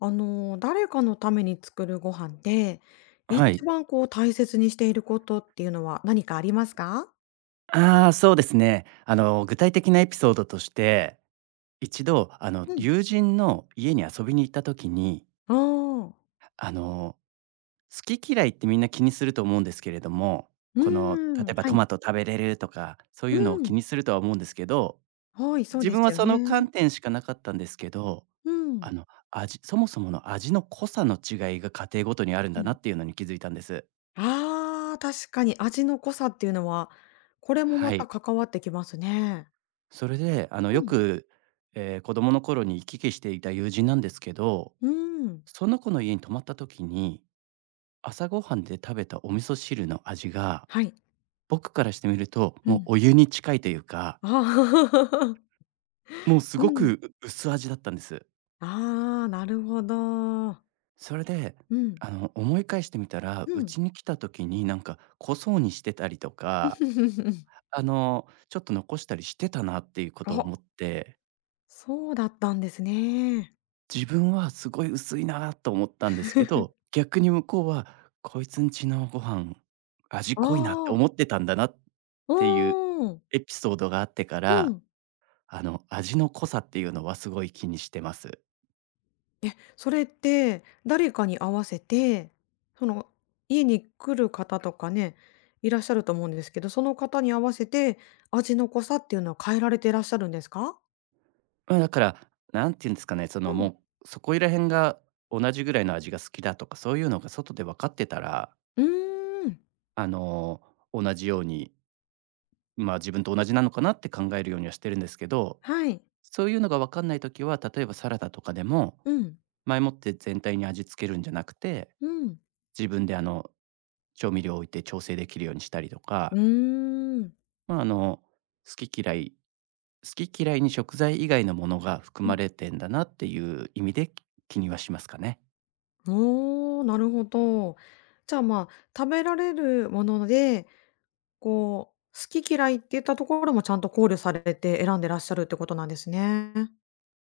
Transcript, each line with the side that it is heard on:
left: 誰かのために作るご飯で、
right: は
left: 一
right: い。
left: 番こう大切にしていることっていうのは何かありますか？
right: ああ、そうですね。具体的なエピソードとして、一度、
left: うん。
right: 友人の家に遊びに行った時に、
left: ああ、
right: あの、好き嫌いってみんな気にすると思うんですけれども、
left: う
right: この、
left: ー
right: 例え
left: ん、
right: ば
left: は
right: ト
left: い。
right: マト食べれるとか、そう
left: う
right: いうのを気
left: ん、
right: にするとは思うんですけど、
left: はい、そう
right: 自
left: で
right: 分
left: す
right: は
left: よ
right: その観
left: ね。
right: 点しかなかったんですけど、
left: うん。
right: あの、味そもそもの味の濃さの違いが家庭ごとにあるん
left: う
right: だな
left: ん。
right: っていうのに気づいたんです。
left: ああ、確かに味の濃さっていうのは、これもま
right: は
left: た
right: い。
left: 関わってきますね。
right: それで、
left: う
right: よ
left: ん。
right: く、子供の頃に行き来していた友人なんですけど、
left: うーん、
right: その子の家に泊まった時に、朝ごはんで食べたお味噌汁の味が、
left: はい、
right: 僕からしてみると、
left: う
right: もう
left: ん。
right: お湯に近いというか、
left: ああ、
right: もうす
left: う
right: ご
left: ん。
right: く薄味だったんです。
left: ああ、なるほど。
right: それで、
left: うん、
right: 思い返してみたら、
left: う
right: う
left: ん。
right: ちに来た時になんか濃そうにしてたりとか、ちょっと残したりしてたなっていうことを
left: あ。
right: 思って、
left: そうだったんですね。
right: 自分はすごい薄いなと思ったんですけど、逆に向こうはこいつんちのご飯、味
left: あ
right: 濃いなって
left: あ、
right: 思ってたんだなっ
left: う
right: ていう
left: ん、
right: エピソードがあってか
left: う
right: ら、
left: ん。
right: 味の濃さっていうのはすごい気にしてます。
left: え、それって誰かに合わせて、その、家に来る方とかね、いらっしゃると思うんですけど、その方に合わせて、味の濃さっていうのは変えられていらっしゃるんですか？
right: まあ、だから、んていうんですかね、そ
left: う
right: の、
left: ん。
right: もう、そこいら辺が同じぐらいの味が好きだとか、そういうのが外で分かってたら、
left: うーん、
right: あの、同じように、ま、自分と同じなのかなって考えるようにはしてるんですけど、
left: はい。
right: そういうのが分かんない時は、例えばサラダとかでも
left: うん、
right: 前もって全体に味付けるんじゃなくて、
left: うん。
right: 自分で調味料を置いて調整できるようにしたりと
left: う
right: か、
left: ーん。
right: まあ、好き嫌い好き嫌いに食材以外のものが含
left: う
right: ま
left: ん。
right: れてんだなっていう意味で、気にはしますかね。
left: おお、なるほど。じゃあ、まあ、食べられるものでこう、好き嫌いっていったところもちゃんと考慮されて選んでらっしゃるってことなんですね。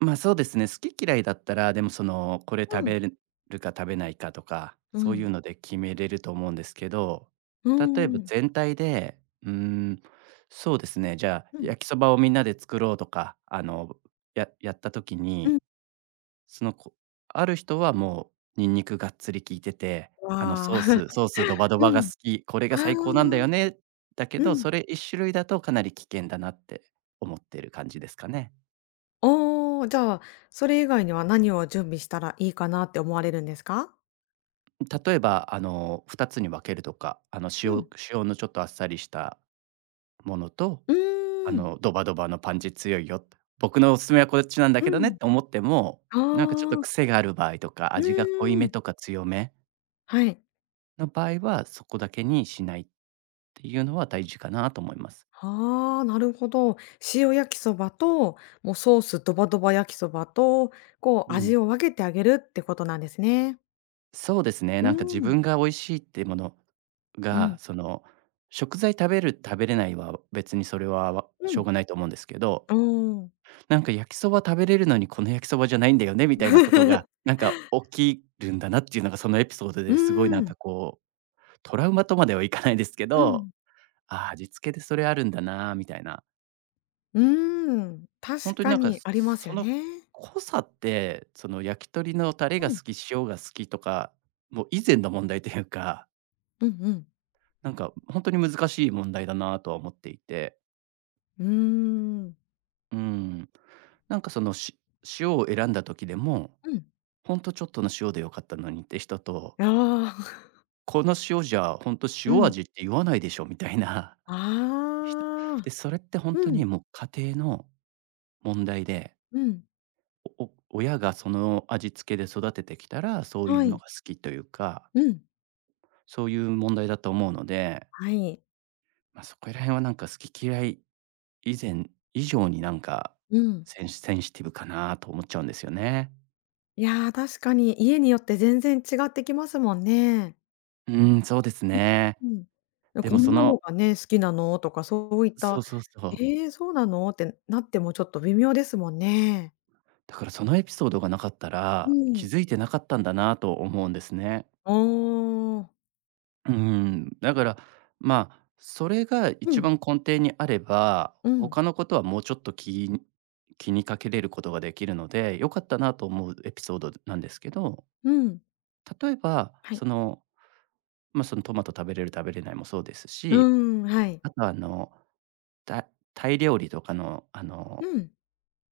right: ま、そうですね、好き嫌いだったら、でもその、これ食
left: うん、
right: べるるか食べないかとか、
left: う
right: そうい
left: ん、
right: うので決めれると思うんですけど、
left: うー
right: 例えば
left: ん、
right: 全体で、うーん、そうですね、じゃあ、
left: うん、
right: 焼きそばをみんなで作ろうとか、やった時
left: う
right: に、
left: ん。
right: その、ある人はもうニンニクがっつり効いてて、あの
left: わあ、
right: ソースソー スドバド
left: う
right: バが好
left: ん。
right: き、これが
left: ああ、
right: 最高なんだよね、だけ
left: う
right: ど、
left: ん。
right: それ一種類だとかなり危険だなって思ってる感じですかね。
left: おお、じゃあ、それ以外には何を準備したらいいかなって思われるんですか？
right: 例えば、2つに分けるとか、
left: う
right: 塩
left: ん。
right: 塩のちょっとあっさりしたものと、
left: うーん、
right: ドバドバのパンチ強いよ、僕のおすすめはこっちなんだ
left: う
right: けどねって思っても、なんかちょっと
left: ん。ああ、
right: 癖がある場合とか、
left: う
right: 味が濃い
left: ー
right: め
left: ん、
right: とか強め
left: はい。
right: の場合は、そこだけにしないっていうのは大事かなと思います。
left: ああ、なるほど。塩焼きそばと、もうソースドバドバ焼きそばと、こ
right: う
left: う
right: ん。
left: 味を分けてあげるってことなんですね。
right: そうですね、
left: う
right: なんか自
left: ーん、
right: 分が美味しいってもの
left: う
right: が、
left: ん、
right: その、食材食べる食べれないは別にそれはわ
left: う
right: しょう
left: ん、
right: がないと思うんですけど、
left: おお。
right: なんか焼きそば食べれるのにこの焼きそばじゃないんだよねみたいなことが、なんか起きるんだなっていうのがそのエピソード
left: う
right: で
left: ー
right: すごいなん
left: ん、
right: かこう、トラウマとまではいかないですけ
left: う
right: ど、
left: ん、
right: ああ、味付けでそれあるんだなみたいな。
left: うーん、
right: ほん
left: 確
right: とに
left: か
right: なんか、
left: にあります
right: そ
left: よ
right: の
left: ね。
right: 濃さって、その焼き鳥のタレ
left: う
right: が
left: ん、
right: 好き、塩が好きとか、もう以前の問題というか、
left: うんうん。
right: なんかほんとに難しい問題だなとは思っていて、
left: うーん、
right: うーん。なんかその、塩を選んだ時でも、
left: うん。
right: ほんとちょっとの塩で良かったのにって人と、
left: ああ、
right: この塩じゃほんと
left: う
right: 塩
left: ん。
right: 味って言わないでしょみたいな 人。
left: あ
right: で、
left: あ、
right: それってほん
left: う
right: と
left: ん、
right: にもう家庭の問題で、
left: うん、
right: 親がその味付けで育ててきたら、そうい
left: は
right: うの
left: い、
right: が好きというか
left: うん、
right: そういう問題だと思うので、
left: はい、
right: まあ、そこら辺はなんか好き嫌い以前以上になんか、
left: うん。
right: センシティブかなと思っちゃうんですよね。
left: いやー、確かに家によって全然違ってきますもんね。
right: うーん、そうですね。
left: うん。
right: でも
left: こんなのがね、好きなのとかそういっ
right: そう
left: た、
right: そうそう。
left: ええ、そうなのってなってもちょっと微妙ですもんね。
right: だからそのエピソードがなかった
left: う
right: ら、気
left: ん。
right: づいてなかったんだなと思うんですね。
left: おー
right: うん、だから、まあ、それが
left: う
right: 一
left: ん、
right: 番根底にあれば、
left: うん、
right: 他のことはもうちょっと気にかけれることができるので、良かったなと思うエピソードなんですけど、
left: うん。
right: 例えば、
left: は
right: そ
left: い。
right: の、まあ、そのトマト食べれる食べれないもそうです
left: う
right: し、
left: ーん、はい。
right: あとはタタイ料理とかの
left: うん。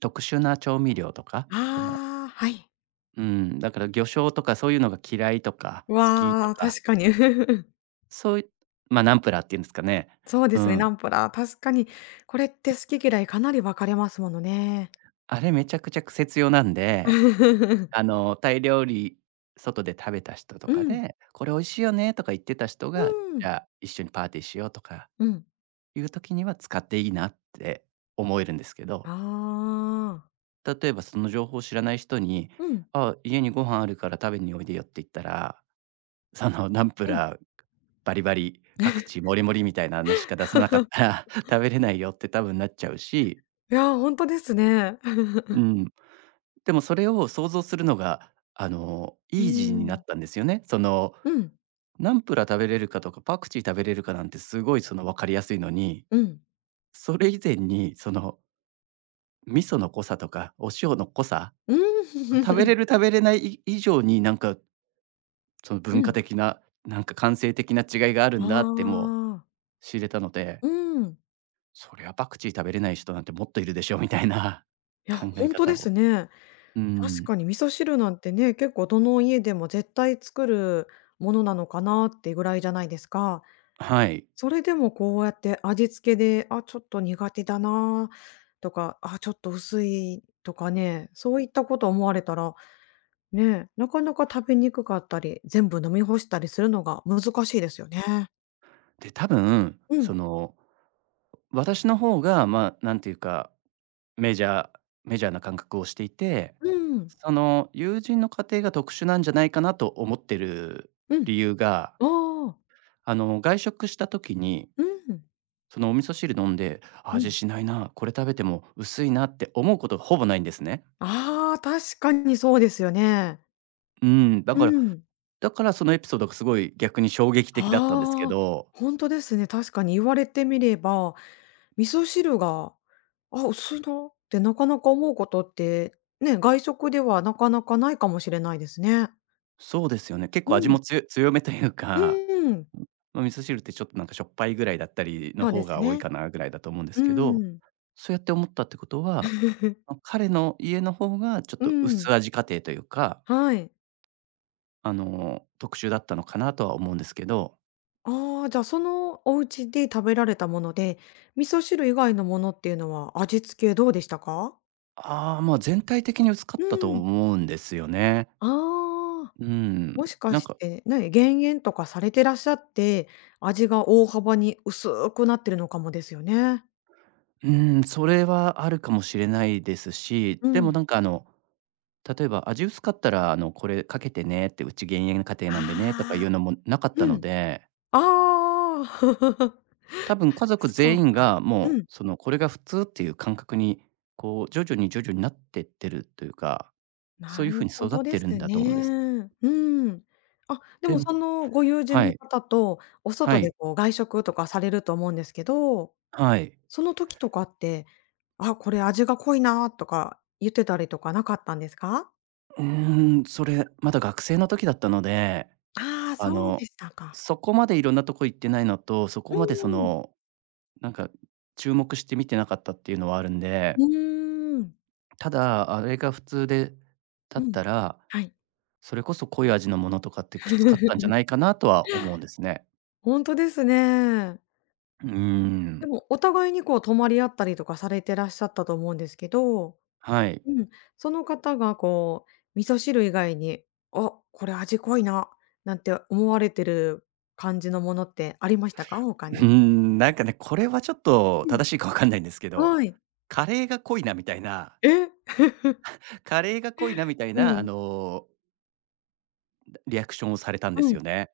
right: 特殊な調味料とか、その、
left: ああ、はい。
right: うん、だから魚醤とかそういうのが嫌いとか、好きと
left: わあ、
right: か、
left: 確かに。
right: そういう、まあ、ナンプラーっていうんですかね。
left: そうで
right: う
left: すね、
right: ん。
left: ナンプラー、確かに、これって好き嫌いかなり分かれますものね。
right: あれめちゃくちゃ癖強なんで、タイ料理外で食べた人と
left: う
right: か
left: ん、
right: で、「これ美味しいよね」とか言ってた人
left: う
right: が、じ
left: ん、
right: ゃあ一緒にパーティーしようとか
left: うん。
right: いう時には使っていいなって思えるんですけ
left: あ
right: ど。
left: あ。
right: 例えばその情報を知らない人に
left: うん、
right: 「あ、家にご飯あるから食べにおいでよ」って言ったら、そのナンプ
left: うん。
right: ラーバリバリ、パクチーもりもりみたいなのしか出さなかった ら 食べれないよって多分なっちゃうし、
left: いや、ー本当ですね。
right: う ん。でもそれを想像するのが、
left: う
right: イージーになっ
left: ん。
right: たんですよね。その、
left: うん、
right: ナンプラー食べれるかとか、パクチー食べれるかなんてすごいその分かりやすいのに、
left: うん。う
right: それ以前にその味噌の濃さとかお塩の濃さ、
left: ん。
right: 食べれ る食べれないい以上になんかその
left: う
right: 文化
left: ん。
right: 的 な、なんか感性的な違いがあるん
left: あ
right: だってもう
left: あ。
right: 知れたので、
left: うん。
right: そりゃパクチー食べれない人なんてもっといるでしょみたいな
left: いや、
right: 考え
left: ほんとで
right: 方を。
left: すね。
right: う
left: 確
right: ん。
left: かに味噌汁なんてね、結構どの家でも絶対作るものなのかなってぐらいじゃないですか。
right: はい。
left: それでもこうやって味付けで、あ、ちょっと苦手だなとか、あ、ちょっと薄いとかね、そういったこと思われたら、ね、なかなか食べにくかったり、全部飲み干したりするのが難しいですよね。
right: で、多分、
left: う
right: そ
left: ん。
right: の、私の方が、まあ、なんていうか、メジャーメジャーな感覚をしていて、
left: うん。
right: その友人の家庭が特殊なんじゃないかなと思ってる
left: うん。
right: 理由が、
left: ああ、
right: 外食した時に
left: うん。
right: そのお味噌汁飲んで、あ、
left: う
right: 味
left: ん。
right: しないな、これ食べても薄いなって思うことほぼないんですね。
left: ああ、確かにそうですよね。
right: うん、
left: うん。
right: だからそのエピソードがすごい逆に衝撃的だったんですけ
left: ああ、
right: ど、
left: 本当ですね。確かに言われてみれば、味噌汁が、あ、薄いなってなかなか思うことって、ね、外食ではなかなかないかもしれないですね。
right: そうですよね。結
left: う
right: 構味も
left: ん。
right: 強めというか、
left: うん。
right: まあ、味噌汁ってちょっとなんかしょっぱいぐらいだったりの
left: そうで
right: 方
left: す
right: が多い
left: ね。
right: かなぐらいだと思うんで
left: う
right: すけど、
left: ん。
right: そうやって思ったってことは、ま、彼の家の方がちょっ
left: う
right: と
left: ん。
right: 薄味家庭というか、
left: はい。
right: 特殊だったのかなとは思うんですけど。
left: ああ、じゃあ、そのお家で食べられたもので、味噌汁以外のものっていうのは味付けどうでしたか？
right: ああ、まあ、全体的に薄かっ
left: う
right: たと
left: ん。
right: 思うんですよね。
left: ああ。
right: うん。
left: もしか
right: なん
left: し
right: か、
left: て、ね、減塩とかされてらっしゃって、味が大幅に薄くなってるのかもですよね。
right: うん、それはあるかもしれないですし、
left: う
right: でも
left: ん。
right: なんか例えば「味薄かったら、これかけてね」って「うち減塩家庭なんでね」とかい
left: ああ、
right: うのもなかった
left: う
right: の
left: ん。
right: で、
left: ああ。
right: 多分家族
left: そ
right: 全
left: うか。
right: 員が
left: う
right: もう、
left: ん、
right: その、これが普通っていう感覚に、こう、徐々に徐々になってってるというか、そ
left: な
right: ういう
left: る
right: 風に
left: ほ
right: 育っ
left: ど
right: て
left: です
right: るんだと思うんです。
left: ね。うん。あ、で
right: で
left: もそのご友人
right: は
left: の
right: い、
left: 方とお
right: は
left: 外で
right: い、
left: こう外食とかされると思うんですけど、
right: はい。
left: その時とかって、あ、これ味が濃いなとか言ってたりとかなかったんですか？
right: それ、まだ学生の時だったので、
left: ああー、
right: あ
left: そうで
right: の、
left: したか。
right: そこまでいろんなとこ行ってないのと、そこ
left: う
right: まで
left: ん。
right: なんか注目して見てなかったっていうのはあるん
left: う
right: で、
left: ーん。
right: ただ、あれが普通でだ
left: う
right: っ
left: ん。
right: たら、
left: はい。
right: それこそ濃い味のものとかってきつかったんじゃ ないかなとは思うんですね。
left: 本当ですね。
right: うーん、
left: でも、お互いにこう、泊まり合ったりとかされてらっしゃったと思うんですけど、
right: はい。
left: うん、その方がこう、味噌汁以外に、「あ、これ味濃いな」なんて思われてる感じのものってありましたか？他 に。
right: なんかね、これはちょっと
left: うん。
right: 正しいかわかんないんですけど、
left: はい。
right: カレーが濃いなみたいな
left: え
right: カレーが濃いなみたい
left: う
right: な、
left: ん。
right: リアクションをされたんで
left: う
right: す
left: ん。
right: よね。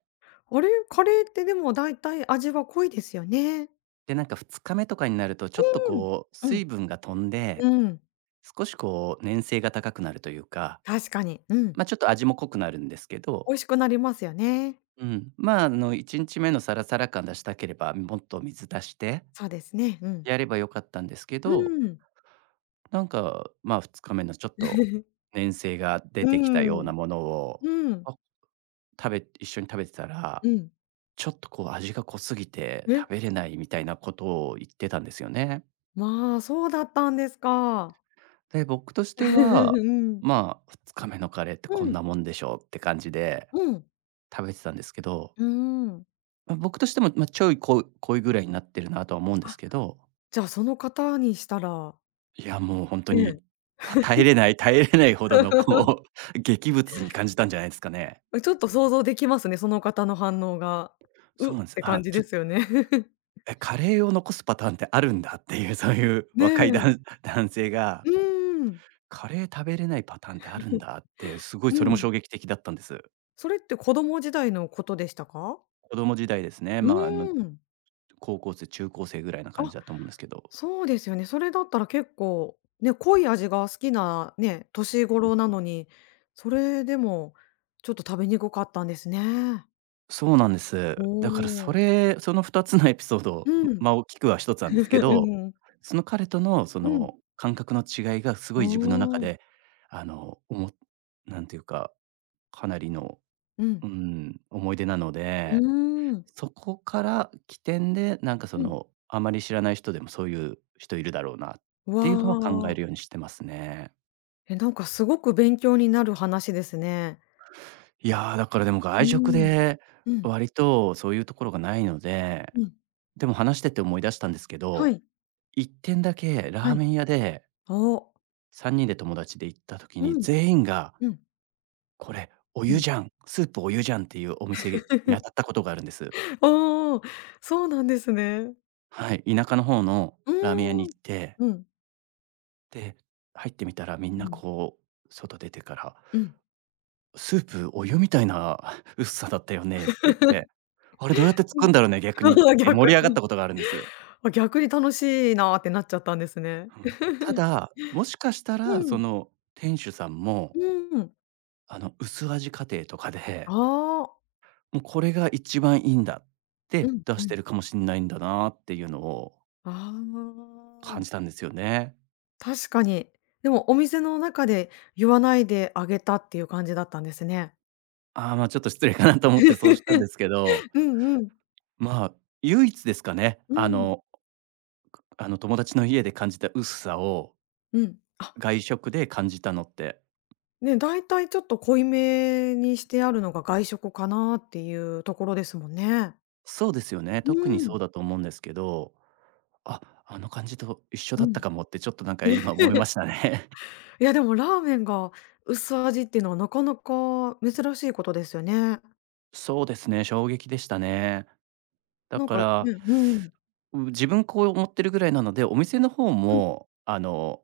left: あれ、カレーってでも大体味は濃いですよね。
right: で、なんか2日目とかになると、ちょっと
left: うん。
right: こう、
left: う
right: 水
left: ん。
right: 分が飛んで、
left: うん。
right: 少しこう、粘性が高くなるというか、
left: 確かに。うん。
right: ま、ちょっと味も濃くなるんですけど、
left: 美味しくなりますよね。
right: うん、まあ、1日目のサラサラ感出したければ、もっと水出して
left: そうですね、うん。
right: やればよかったんですけ
left: う
right: ど、
left: ん。
right: なんか、まあ、2日目のちょっと 粘性が出
left: う
right: てきたような
left: ん。
right: ものを、
left: うん。
right: あ、一緒に食べてたら、
left: うん。
right: ちょっとこう味が濃すぎて
left: え、
right: 食べれないみたいなことを言ってたんですよね。
left: まあ、そうだったんですか。
right: で、僕とし ては、
left: うん。
right: まあ、2日目のカレーって
left: う
right: こん
left: ん、
right: なもんでしょうって感じで
left: うん。
right: 食べてたんですけど、
left: うん。
right: まあ、僕としても、まあ、ちょい濃いぐらいになってるなとは思うんです
left: あ、
right: けど、
left: じゃあ、その方にしたら、
right: いや、もう本当
left: ね。
right: に、耐えれないほどのこ う、劇物に感じたんじゃないですかね。
left: ちょっと想像できますね、その方の反応が。「う」
right: そう
left: っ
right: なんです。
left: て
right: あ、
left: 感じ
right: ちょ
left: で
right: っと
left: すよね。
right: カレーを残すパターンってあるんだっていう、そういう
left: ね
right: 若い
left: え。
right: 男性が、
left: うん。
right: カレー食べれないパターンってあるんだって、すごい
left: う
right: それも
left: ん。
right: 衝撃的だったんです。
left: それって子供時代のことでしたか？
right: 子供時代ですね。
left: う
right: まあ、あの、
left: ーん。
right: 高校生、中高生ぐらいな感
left: あ
right: じだと思うんですけど。
left: そうですよね。それだったら結構、ね、濃い味が好きなね、年
right: うん。
left: 頃なのに、それでもちょっと食べにくかったんですね。
right: そうなんです。
left: お
right: だから
left: お。
right: その2つのエピソード、
left: うん。
right: ま、大きくは1つなんですけ
left: う
right: ど、
left: ん。
right: その彼とのそ
left: うん。
right: の感覚の違いがすご
left: お
right: い自分の中
left: お。
right: で、あの、おもなんていうか、かなりの、
left: うん。
right: うん、思い出なの
left: う
right: で、
left: ーん。
right: そこから起点で、なんかそ
left: うん。
right: の、あまり知らない人でもそういう人いるだろうなっ
left: わ
right: ていうのは考え
left: あ。
right: るようにしてますね。
left: え、なんかすごく勉強になる話ですね。
right: いやー、だからでも
left: う
right: 外食
left: ん。
right: で、
left: うん。
right: 割とそういうところがないので、
left: うん。
right: でも話してて思い出したんですけ
left: は
right: ど、
left: い。
right: 一点だけラ
left: は
right: ー
left: い。
right: メン屋で
left: お。
right: 3人で友達で行った時に、
left: うん。
right: 全員が
left: うん。
right: 「これ、お
left: う
right: 湯
left: ん。
right: じゃん、スープお湯じゃん」っていうお店に当たっ たことがあるんです。
left: おお、そうなんですね。
right: はい、田舎の方の
left: う
right: ラーメン屋に
left: ー
right: 行
left: ん。
right: って、
left: うん。
right: で、入ってみたらみん
left: う
right: な
left: ん。
right: こう、外出てから、
left: うん。
right: 「スープお湯みたいな 薄さだったよね」って言って、「あれどうやって
left: う
right: 作るん
left: ん。
right: だろうね、逆に」って
left: 逆
right: 盛り上がった
left: に。
right: ことがあるんです。
left: あ、逆に楽しいなってなっちゃったんですね。
right: うん。ただ、もしかした
left: う
right: らそ
left: ん、
right: の店主さんも、
left: うん。
right: 薄味家庭とか
left: あ
right: で、
left: あ、
right: もうこれが一番いいんだって
left: うん
right: 出
left: う
right: して
left: ん。
right: るかもしんないんだなっていうのを
left: ああ、
right: 感じたんですよね。
left: 確かに。でもお店の中で言わないであげたっていう感じだったんですね。
right: ああ、ま、ちょっと失礼かなと思ってそうしたんですけど、
left: うんうん。
right: まあ、唯一ですかね、
left: うん。
right: あの、友達の家で感じた薄さを
left: うん。あ、
right: 外食で感じたのって。
left: ね、だいたいちょっと濃いめにしてあるのが外食かなっていうところですもんね。
right: そうですよね、
left: う
right: 特にそう
left: ん。
right: だと思うんですけど、あ、あの感じと一緒
left: う
right: だった
left: ん。
right: かもってちょっとなんか今 思いましたね。
left: いや、でもラーメンが薄味っていうのはなかなか珍しいことですよね。
right: そうですね、衝撃でしたね。だ
left: なん
right: か
left: かう
right: ら、
left: んうん、
right: 自分こう思ってるぐらいなので、お店の方
left: うん。
right: も、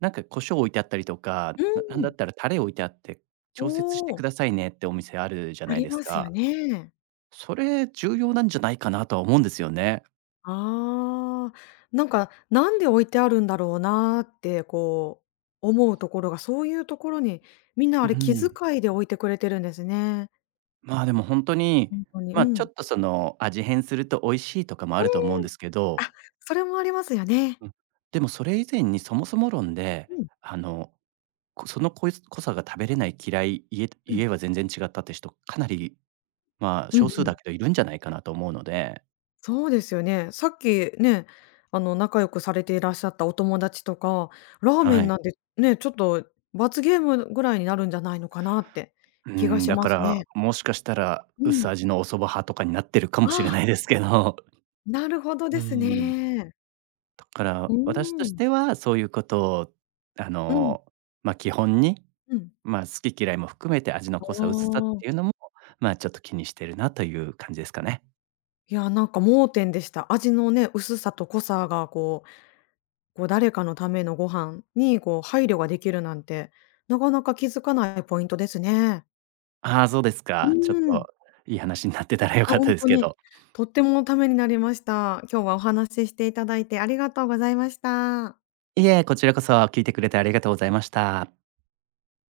right: なんか胡椒置いてあったりとか、
left: う
right: なんだっ
left: ん。
right: たらタレ置いてあって、
left: お
right: 調節してく
left: お、
right: ださいねってお店あるじゃ
left: あ
right: ない
left: り
right: です
left: ますよ
right: か。
left: ね。
right: それ重要なんじゃないかなとは思うんですよね。
left: ああ、なんか、なんで置いてあるんだろうなーって、こう、思うところが、そういうところに、みんな
right: う
left: あれ気
right: ん。
left: 遣いで置いてくれてるんですね。
right: まあ、でも本当に、
left: 本当に、
right: ま、
left: う
right: ちょ
left: ん。
right: っとその、味変すると美味しいとかもあ
left: う
right: ると思うん
left: ん、
right: ですけど、
left: あ、それもありますよね。
right: うん、でもそれ以前にそもそも論で、
left: うん、
right: あのその濃さが食べれない嫌い、
left: うん。
right: 家は全然違ったって人、かなり、まあ、
left: うん
right: 少数
left: うん。
right: だけどいるんじゃないかなと思うので、
left: そうですよね。さっきね、仲良くされていらっしゃったお友達とか、ラーメ
right: は
left: ン
right: い。
left: なんてね、ちょっと罰ゲームぐらいになるんじゃないのかなって
right: う
left: 気が
right: ん、
left: し
right: だ
left: ま
right: か
left: す
right: ら、
left: ね。
right: もしかしたら
left: う
right: 薄
left: ん。
right: 味のお蕎麦派とかになってるか
left: あ
right: もしれな
left: あ、
right: いですけど。
left: なるほど
right: う
left: で
right: ん。
left: す ね。
right: だか
left: う
right: ら、私と
left: ー
right: し
left: ん。
right: てはそういうことを、あ
left: うん、
right: の、まあ、基本に、
left: うん。
right: まあ、好き嫌いも含めて味の
left: あ
right: 濃さ、薄さっていうの
left: あ。
right: も、まあ、ちょっと気にしてるなという感じですかね。
left: いや、なんか盲点でした。味のね、薄さと濃さがこう、こう誰かのためのご飯にこう配慮ができるなんて、なかなか気づかないポイントですね。
right: ああ、そうです
left: う
right: か。ちょっ
left: ー
right: と
left: ん。
right: いい話になってたら良
left: あ、
right: かっ
left: ほ
right: た
left: ん
right: です
left: と
right: け
left: に、
right: ど。
left: とってもためになりました。今日はお話ししていただいてありがとうございました。
right: いえ、こちらこそ聞いてくれてありがとうございました。